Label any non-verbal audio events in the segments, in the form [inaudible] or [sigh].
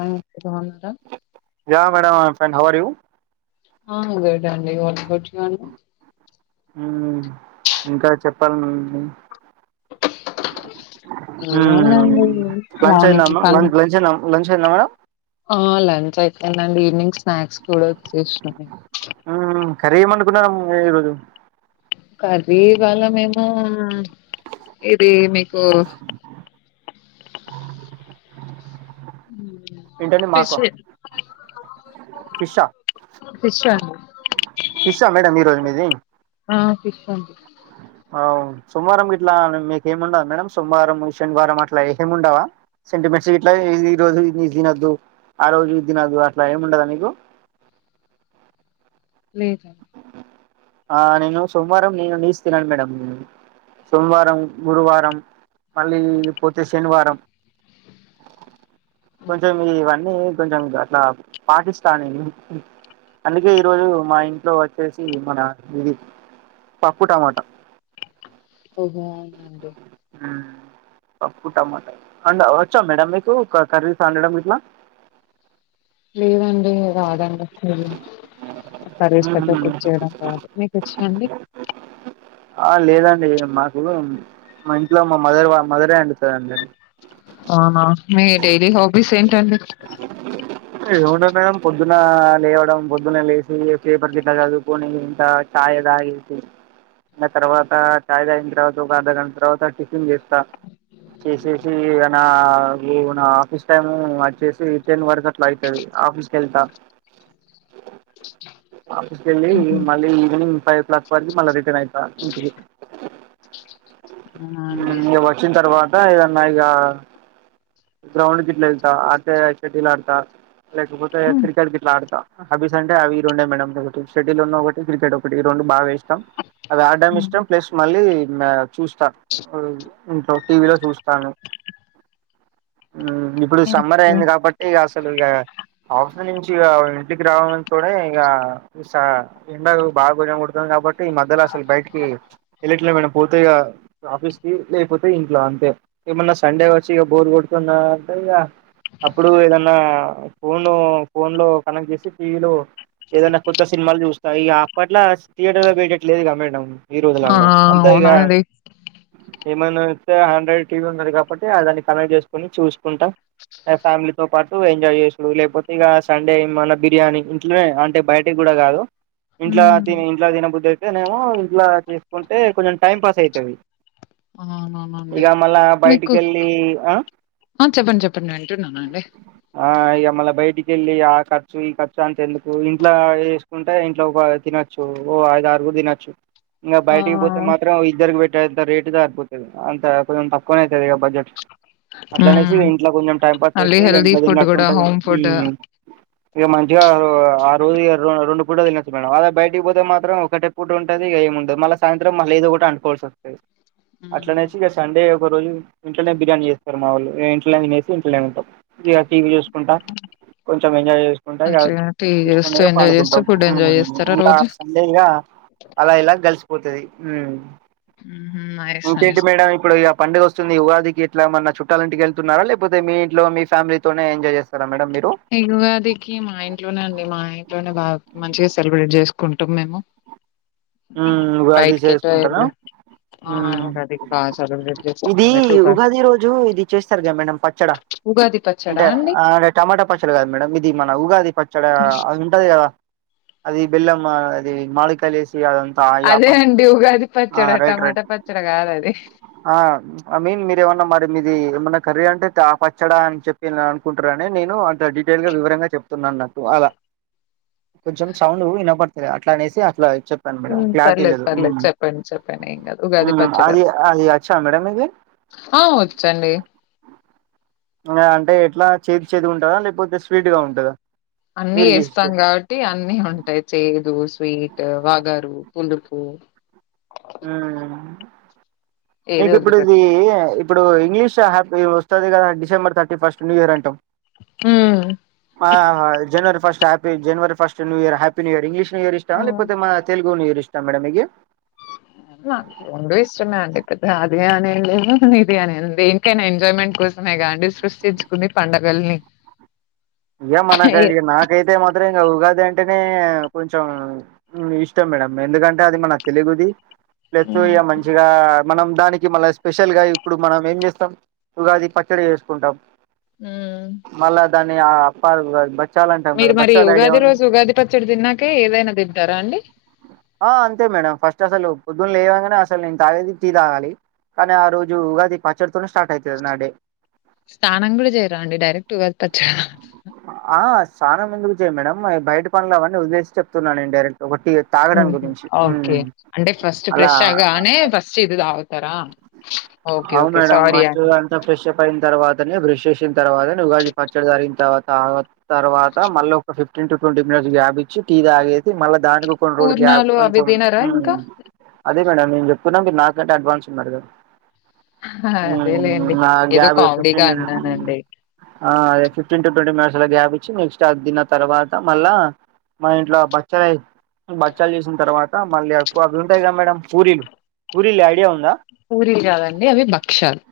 బాగున్నారా yeah madam I am fine how are you ఆగటండిటిండి ఇంకా చెప్పాలండి ఏముందండి లంచ్ మార్నింగ్ అయిదమ్మా పన్ లంచ్ లంచ్ అయిందా లంచ్ అయిందా మేడం ఆ లంచ్ అయిపోందండి ఈవినింగ్ స్నాక్స్ కూడా వచ్చేస్తున్నాయి కర్రీ ఏం వండుకున్నారు ఉ ఈరోజు కర్రీ ఇవళ్ళ మేము ఇది మీకు ఏంటండీ ఫిష్ మాక ఫిషా ఫిష్ అండి ఫిష్ ఆ మేడమ్ ఈ రోజు మీది ఆ ఫిష్ అండి అవు సోమవారం ఇట్లా మీకు ఏమిండద మేడం సోమవారం శనివారం అట్లా ఏమిండవా సెంటిమెంట్స్ ఇట్లా ఈ రోజు నీస్ తినద్దు ఆ రోజు ఇడి తినదు అట్లా ఏముండదా మీకు లేదండి ఆ నేను సోమవారం నను నీస్ తనను మేడామ్ సోమవారం గురువారం మళ్ళీ పోతే శనివారం కొంచెం ఇవన్నీ కొంచెం అట్లా పాటిస్తాను అందుకే ఈరోజు మా ఇంట్లో వచ్చేసి మన ఇది పప్పు టమాటా ఓహో అవునండి పప్పు టమాటా అ వచ్చా మేడం మీకు కర్రీస్ అండడం ఇట్లా లేదండి రాదండి కర్రీస్ అట్లా కుక్ చేయడం రాదు మీకు వచ్చా అండి ఆ లేదండి మాకు మా ఇంట్లో మా మదర్ మదరే అండి పెడతది అవునా మీ డైలీ హాబీస్ ఏంటండి ఏముంటది మేడమ్ పొద్దున లేవడం పొద్దున లేసి పేపర్ గిట్ట చదువుకొని ఇంత ఛాయ్ తాగేసి తర్వాత ఛాయ్ తాగిన తర్వాత ఒక అర్ధ గంట తర్వాత టిఫిన్ చేస్తా చేసేసి అ నా నా ఆఫీస్ టైమ్ వచ్చేసి టెన్ వరకు యితది ఆఫీసుకెళ్తా ఆఫీస్ కెళ్ళి ఆహా మళ్ళీ ఈవినింగ్ ఫైవ్ క్లాక్ వరకి మల్ల రిటర్న్ అయిత ఇంటికి అవునా అండి ఇగ వచ్చిన తర్వాత ఏదన్నా ఇగా గ్రౌండ్ గిట్ల ఏళ్తా ఆడితే సెటిల్ ఆడుత లేకపోతే క్రికెట్ గిట్ల ఆడుతా హబీస్ అంటే అవి రెండే మేడం ఒక షటిల్ ఉన్న ఒకటి క్రికెట్ ఒకటి ఈ రెండు బాగా ఇష్ట అది ఆడడం ఇష్టం ప్లస్ మళ్ళీ చూస్తా ఇంట్లో టీవీలో చూస్తాను ఇప్పుడు సమ్మర్ ఓకే అయింది కాబట్టి ఇక అసలు ఇక ఆఫీస్ నుంచి ఇంటికి రావడం తోనే ఇగా ఎండ బాగా ఎండ కుడుతుంది కాబట్టి ఈ మధ్యలో అసలు బయటికి ఎల్లట్లే మేడమ్ పోతే ఆఫీస్ కి లేకపోతే ఇంట్లో అంతే ఏమన్నా సండే వస్తే బోర్ కొడుతున్న అంటే ఇక అప్పుడు ఏదన్నా ఫోను ఫోన్ లో కనెక్ట్ చేసి టీవీలో ఏదైనా కొత్త సినిమాలు చూస్తా ఇగ అప్పట్లాగా థియేటర్ ల పోయేటట్లేదుగా మేడం ఈ రోజు ఆ లల్లో అంతే ఇగ అవునా అండి ఏమైనొస్తే ఆండ్రాయిడ్ టీవీ ఉన్నాది కాబట్టి అ దానికి కనెక్ట్ చేసుకొని చూసుకుంటా ఫ్యామిలీతో పాటు ఎంజాయ్ చేసుడు లేకపోతే ఇక సండే ఏమన్నా బిర్యానీ ఇంట్లోనే అంటే బయట కూడా కాదు ఇంట్లా ఉమ్ తిన తినబుద్ధి అయితేనేమో ఇట్లా చేసుకుంటే కొంచెం టైం పాస్ అయితది అవునవునండి ఇగా మళ్ళా మీకు బయటికిళ్ళ ఆ ఆ చెప్పండి చెప్పండి వింటున్నానండి ఆ ఇగ మల్ల బయట ఇకెళ్ళి ఆ ఖర్చు ఈ ఖర్చు అంత ఎందుకు ఇంట్లో చేసుకుంటే ఇంట్లో తినొచ్చు ఓ ఐదు గురు తినొచ్చు ఇంకా ఆ బయటికి పోతే మాత్రం ఇద్దరికి పెట్టేంత రేటుగా అంత కొంచెం తక్కువనే అయితడిగా బడ్జెట్ అట్లా అనేసి ఉమ్ ఇంట్లో కొంచెం టైం పాస్ చేస్ మళ్ళీ ఇగ హెల్దీ ఇంట్లో ఫుడ్ కూడా తిన్నట్టుంటా హోమ్ ఫుడ్ హ్మ ఇక మంచిగా ఆ రోజు [unintelligible] రెండు ఇప్పుడో తినచ్చు మేడం అదే బయటికి పోతే మాత్రం ఒకటె పూట ఉంటది ఏముండదు మళ్ళ సాయంత్రం మళ్ళ ఏదోటి అనుకోవాల్సి వస్తుంది హ్మ్. అట్లానేచ్చి ఇక సండే ఒక రోజు ఇంట్లోనే బిర్యానీ చేస్ ర్ మా వాళ్ళు ఇంట్లో తినేసి ఇంట్లోనే ఉంటాం ఇక టీవీ చూసుకుంటా కొంచెం ఎంజాయ్ చేసుకుంటా ఇగ మంచిగా టీ చేస్తూ తీసుకునేగా ఎంజాయ్ చేస్తూ పాడుకుంటాం ఫుడ్ ఎంజాయ్ చేస్తారా ఇంకా రోజు సండేగా అలా ఇలా గడిస్ పోతది హ్మ్ హుహు. నైస్ ఇంకేంటి నైస్ మేడం ఇప్పుడు ఇగ పండుగ వస్తుంది ఉగాదికి ఎట్లా మన్నా చుట్టాలీటికి వెళ్తున్నారా లేపోతే మీ ఇంట్లో మీ ఫ్యామిలీతోోనే ఎంజాయ్ చేస్తారా మేడం మీరు ఈ ఉగాదికి మా ఇంట్లోనే అండి మా ఇంట్లోనే బాగా మంచిగా సెలబ్రేట్ చేసుకుంటాం మేము హ్మ ఉగాది బయటికి ఎటు చేసుకుంటరా వెళ్ళు ఆ హ్మ్ ఉగాదికి బాగా సెలబ్రేట్ ఇది చేసుకుంటాం ఎటు ఉగా ఉగాది రోజు ఇది చేస్తారు కద మేడం పచ్చడా ఉగాది పచ్చడా అంటే అండి ఆ టమాటా పచ్చడి కాదు మేడం ఇది మన ఉగాది పచ్చడి అది ఉంటది కదా అది బెల్లం ఆ అది మమీడికాయ లేసి అదంత అదే యాపక్ అండి ఉగాది ఆ పచ్చడ రైట్ రైట్ టమాటా పచ్చడ కాదు అది ఆ ఆ మీన్ మీరయామన్నా మీది ఏమన్నా కర్రీ అంటే తాఫచ్చడా అని చెప్పిన్ల్ కుంటరు అని నేను అంత డీటెయిల్ గా వివరంగా చెప్తున్నాట్టు అలా కొంచెం సౌండ్ వినపడ్తలే అట్లానేసి అట్లా చెప్పాను మేడమ్ హ్మ్. క్లారిటీ పర్లేదు, లేదు పర్లేదు. చెప్పండి, చెప్పండి. ఏం గాదు. ఉగాది హ్మ పచ్చడా. అది అది అచ్చ మేడమ్ ఇది ఆ వచ్చండి అంటే ఎట్లా చేదు చేదు ఉంటందా లేకపోతే స్వీట్ గా ఉంటదా అన్ని మీరు చేస్తే వేస్తాం కాబట్టి అన్ని ఉంటాయి చేదు స్వీట్ వగరు పులుపు హ్మ ఏది మీకు ఇప్పుడు ఇది వదిలిపెట్టం. ఇప్పుడు ఇంగ్లీష్ హ్యాపీ వస్తది కదా డిసెంబర్ థర్టీఫర్స్ట్ న్యూ ఇయర్ అంటం హ్మ్. ఆ జనవరి ఫస్ట్ హపీ జనవరి first new year happy new year English new year ఇష్టామా హ్మ్. లేకపోతే మన తెలుగు న్యూ ఇయర్ ఇష్టామా మేడమ్ మీకీ రెండు ఇష్టమే అండి పెద్ద ఇది అన్నెం లేదు ఇదిఅనిలేద్ దేనికైనా ఎంజాయ్మెంట్ కోసమే కాండి సృష్టించుకుంది పండుగల్ని ఇ మన క నా కైతే మాత్ర [unintelligible] ఉగాది అంటేనే కొంచెం ఇష్టం మేడం ఎందుకంటే అది మన తెలుగుది ప్లస్ ఇగ హ్మ్. మంచిగా మనం దానికి మళ్ళా స్పెషల్ గా ఇప్పుడు మనం ఏం చేస్తాం ఉగాది పచ్చడి చేేసుకుంటాం హ్మ [unintelligible] మీరు కదా మరి బచ్చాలు ఐడియా ఉగాది ఉందా రోజు ఉగాది పచ్చడి తిన్నాకే ఏదైనా తింటారా అండి ఆ అంతే మేడం ఫస్ట్ అసలు పొద్దున్న లేవంగానే అసలు నేను తాగేది టీ తాగాలి కానీ ఆ రోజు ఉగాది పచ్చడితోనే స్టార్ట్ అవుతాది నా డే స్నానం కూడా చేయరా అండి డైరెక్ట్ ఉగాది పచ్చడ ఆ స్నానం ఎందుకు చేయం మేడం బయట పనులు అవన్నీ వదిలేసి చెప్తున్నాను నేనుడైరెక్ట్ ఒకటి హ్మ హ్మ ఓకే అంటే ఫస్ట్ అలా ఫ్రెష్ ఆగానే ఫస్ట్ ఇది తాగుతారా ఓకే. అవును ఓకే. మేడమ్ సారీ ఫస్ట్ అండి. అంత ఫ్రెష్ అప్ అయి తర్వాతనే బ్రష్ చేసిన తర్వాతనే ఉగాజీ పచ్చడి జరిగిన తర్వాత తర్వాత మళ్ళీ ఒక fifteen to twenty minutes gap ఇచ్చి టీ తాగేసి మళ్ళా దానికి కొన్ని రోజులు గ్యాప్ పూర్ణాలు అవి కొంచెం తినరా ఊ ఇంకా? అద్ అదే మేడం చెప్తున్న మీర్ నాకన్న అడ్వాన్స్ ఉన్నరు కదా ఊ అదేలెండి. ఆ ఏదో గ్యాప్ ఇగ కామెడీగా ఫిఫ్టీన్ మిను ఊ అన్నానండి. ఆ అదే ఫఫ్టీన్ టు ట్వంటీ మినట్స్ అలా గ్యాపిచి నెక్స్ట్ అది తిన్న తర్వాత మళ్ళా మా ఇంట్లో ఆ బచ్చలయి బచ్చాలు చేసిన తర్వాత మళ్ళీ ఎక్కువ అవి ఉంటాయి కద మేడం పూరీలు పూరిలు ఐడియా ఉంద పూరీలు కాదండి అవి భక్షాలు.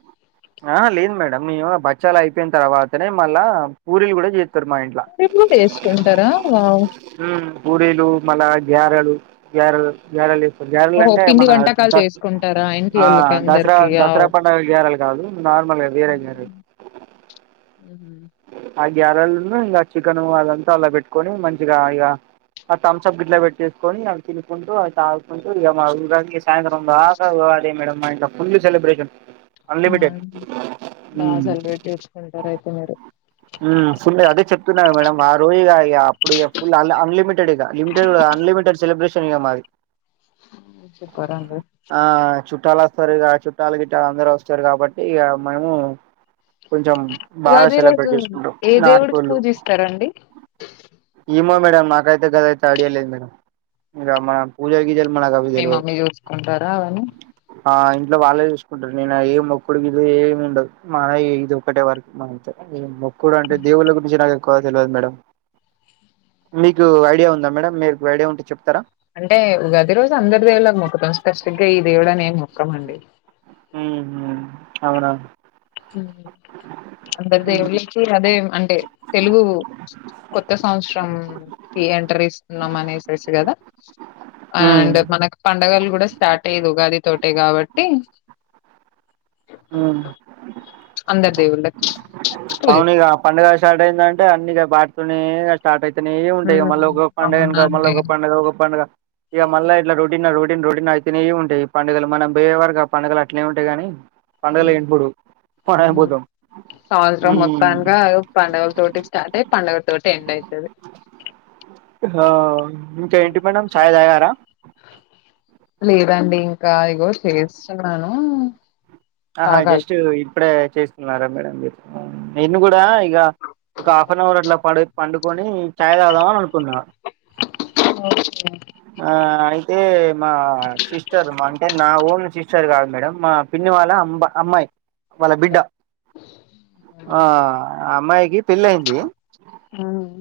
ఆహ లేదు మేడం మేము బచ్చాలు అయిపోయిన తర్వాతనే మళ్ళా పూరిలు కూడా చేత్ విబుదేస్కుంటరా వావ్ పూడిలు మళ్ళా గ్యారెలు గారెల్ గారెల్ దె గారెలు ఓహో! అంటే పిండి మన వంటకాలు ద చేసుకుంటారా ఆ దసరా ఇంట్లోళ్ళకందరికి? దసరా వావ్! పండగ గారెలు గాదు నార్మల్ గ వేరే గారెలు హ్మ్. హుహు. ఆ గ్యారెలును ఇంగ ఆ చికెను అదంతా అలా పెట్టుకొని మంచిగా ఇక ఆ థమ్స్ అప్ గిట్లా పెట్ చేసుకొని అవి తినుకుంటూ అవి తాగుకుంటూ ఇగ మా ఉగాది ఇగ సాయంత్రం దాక ఉగాదే మేడమ్ మా ఇంట్ల ఫుల్లు సెలిబ్రేషన్ ఆ! అన్లిమిటెడ్ ఊ బా సెలబ్రేట్ చేసుకుంటారయితే మీరు. ఊ ఫుల్ అదే చెప్తున్న కదా మేడం ఆ రోజుగా ఇగ అప్పుడు ఇగ ఫుల్ అన్లిమిట్ లిమిటెడ్ ఇగ అన్లిమిటెడ్ సెబ్రేషన్ ఇగ మాది సూపర్ అండి. ఆ చుట్టాలస్ సరిగా చుట్టాల గిట్టల్ అందరూ వస్తారు కాబట్టి ఇక మేము కొంచెం బాగాస్ ఉగాది రోజు సెలబ్రేట్ చేసుకుంటాం ఏ దేవుడికి నాటకోళ్ళు పూజిస్తారండి? ఇమో మేడం నాకైతే గదయితే స్టాడ్ జేయలేదు మేడం ఇగ మనం పూజలు గీజలు మనకు అవి మీ తెలవదు మమ్మీ చూసుకుంటారా అవని ఆ ఇంట్లో వాళ్ళే చూసుకుంటరు నేను ఏ మొక్కుడు గిట్ల ఏం ఉండదు మాన ఇది ఒకటే వర్కు మా అంతె అది మొక్కుడు అంటే దేవుళ్ళ గురించి నాకు క్కువ తెలియదు మేడం మీకు ఐడియా ఉందా మేడం మీర్ ఐడియా ఉంటే చెప్ అంటే ఉగాది రోజు అందరి దేవుళకు మొక్కుతాం స్పెసిఫిక్ గా ఈ దేవుడనేం మొక్కం అండి ఊ అవునా అండీ ఊ అంత దేవురించి అదే అంటే తెలుగు కొత్త సంవత్సరం కి ఎంటర్ ఇస్తున్నాం అనేసేసి కదా ఉమ్ అండ్ మనకు పండగలు కూడా స్టార్ట్ అయ్యేది ఉగాది తోటే కాబట్టి ఊ అందరి దేవుళ్ళకి పూజిస్తాం. అవునిగా పండగ స్టార్ట్ అయిందం అంటే అన్నిగా బాటితోనే స్టార్ట్ అయి తనే ఉంటయి ఇగ మళ్ళ హ్మ్ ఒక పండగ వెనుక మళ్ళ అవునండి ఒక పండుగ ఒక పండుగ ఇక మళ్ళా ఇట్లా రొటిన రో రన్ రొటినయితనే ఉంటయి పడుగలు మనం బొయేవరకు ఆ పండగలు అట్నే ఉంటయి కాని పండగ లే ఇప్పుడు మనమేం హ్మ్. బోతం సంవత్సరం మొత్తంగా పండుగల తోటి స్టార్ట్ అయి పండుగల తోటి ఎండ్ ఐతది హా ఇంకా ఏంటి మేడం చాయ్ తాగారా లేదండి ఇంకా ఇగో చేస్తున్నాను ఆహా తాగాలి. జస్ట్ ఇప్పుడే చేస్తున్నారా మేడం మీరు ఊ నేన్ కూడా ఇగ ఒక హాఫ్ అన్ అవర్ అట్లా పడి పండుకొని ఛాయ్ తాగుదాం అని అనుకున్న హ్మ్ ఆ అయితే మా సిస్టర్ అంటే నా ఓన్ సిస్ సిస్టర్ కాదు మేడం మా పిన్ని వాళ్ళ అంబ అమ్మాయి వాళ్ళ బిడ్డ ఆ ఆ అమ్మాయికి పెళ్ళి అయింది హ్మ్.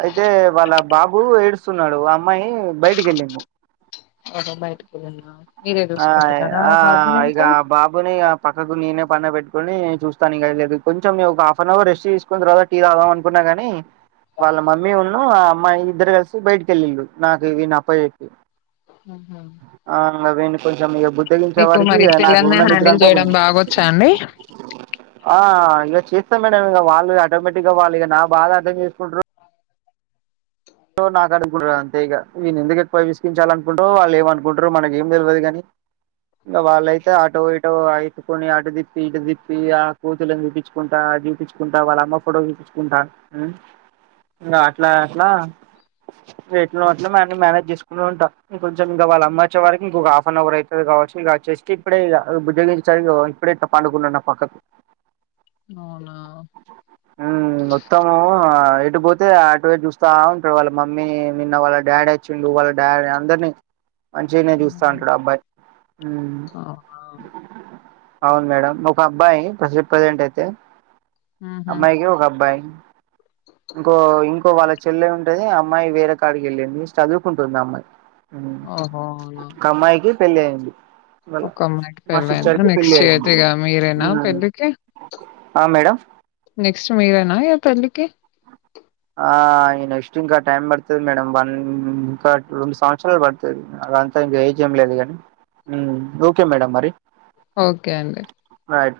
అయితే వాళ్ళ బాబు ఏడుస్తున్నడు ఆ అమ్మాయి బయటికి వెళ్ళింది ఓహో బయటికి వెళ్లిందా ఆయ్ ఆ ఇగ ఆ బాబుని ఇగ పక్కకు నేనే పండ పెట్ కొని చూస్తా ఇగ లేదు కొంచెం ఒక హాఫ్ అన్ అవర్ రెస్ట్ తీసుకున్న తర్వాత టీ తాగుదాం అనుకున్నా కాని వాళ్ళ మమ్మీ ఉన్ను ఆ అమ్మాయి ఇద్దరు కలిసి బయటికిళ్ళిళ్ళు నాకు ఈన్ అప్ప ఎప్పి ఆహా. ఆ అండ్ల వయిండ్లు కొంచెం మీ బతిగించే మీకు వారికి మరి నాకు పిల్లల్ని ఉన్న నిద్ర హ్యాండిల్ అంతా చేయడం కొంచం బాగొచ్చా అండి ఆ ఇక చేస్తాం మేడం ఇక వాళ్ళు ఆటోమేటిక్గా వాళ్ళు ఇక నా బాధ అర్థం చేసుకుంటారు సో నాకు అనుకుంటారు అంతేక ఈను ఎందుకు ఎక్కువ విస్కించాలనుకుంటారు వాళ్ళు ఏమనుకుంటారు మనకు ఏం తెలియదు కాని ఇంకా వాళ్ళైతే అటో ఇటో అతుకొని అటు తిప్పి ఇటు తిప్పి ఆ కూతులు దిప్పించుకుంటా చూపించుకుంటా వాళ్ళ అమ్మ ఫోటో చూపించుకుంటా ఇంకా అట్లా అట్లా రేట్ అట్ల మన్ని మేనేజ్ చేసుకు ఉ ఇ కొంచెంక వాళ్ళ అమ్మ వచ్చే వకింక హాఫ్ అవ అవుయిది కావచ్చ ఇంకా వచ్చే ఇప్పుడే ఉద్యోగ ఇప్పుడే తప్పడుకున్నాన్న పక్కకు అవునా మొత్తమ ఎటు పోతే అటవే చూస్తా ఉనా ఇక్కడ వాళ్ళ మమ్మీ నిన్న వాళ్ళ డాడీ వచ్చిండు వాళ్ళ డాడీ అందరినీ మంచిగానే చూస్తా ఉమ్. ఉంటాడుబ్బట్ అవునా అవును మేడం ఒక అబ్బాయి ప్రస ప్రజెంట్ అయితే ఉహు అమ్మాయికి ఒక అబ్బాయి ఇంకో ఇంకో వాళ్ళ చెల్లె ఉ అమ్మాయి వేరే కాడికి వెళ్ళింది చదువుకుంటుంది అమ్మాయి ఓహో అవునా ఒక అమ్మాయికి పెళ్ళి అయ్యంది వాళ ఒక అమ్మాయికి మా సిస్టర్ పెళ్ళయిందా కి పెళ్ళి నెక్స్ట్ ఇయర్ అయ్యంది ఇగ మీరేనా పెళ్ళికి ఆ మేడమ్ నెక్స్ట్ మీరానా ఈగ పెళ్లికి ఆ ఇ నెక్స్ట్ ఇంకా టైమ్ బర్తుది మేడ వంద ఇంకా రెండు సంవత్సరాలు బడుతుది అ అంతా ఏజ్ ఏం లేదు కానీ ఓకే మేడం మరి ఓకే అండి రైట్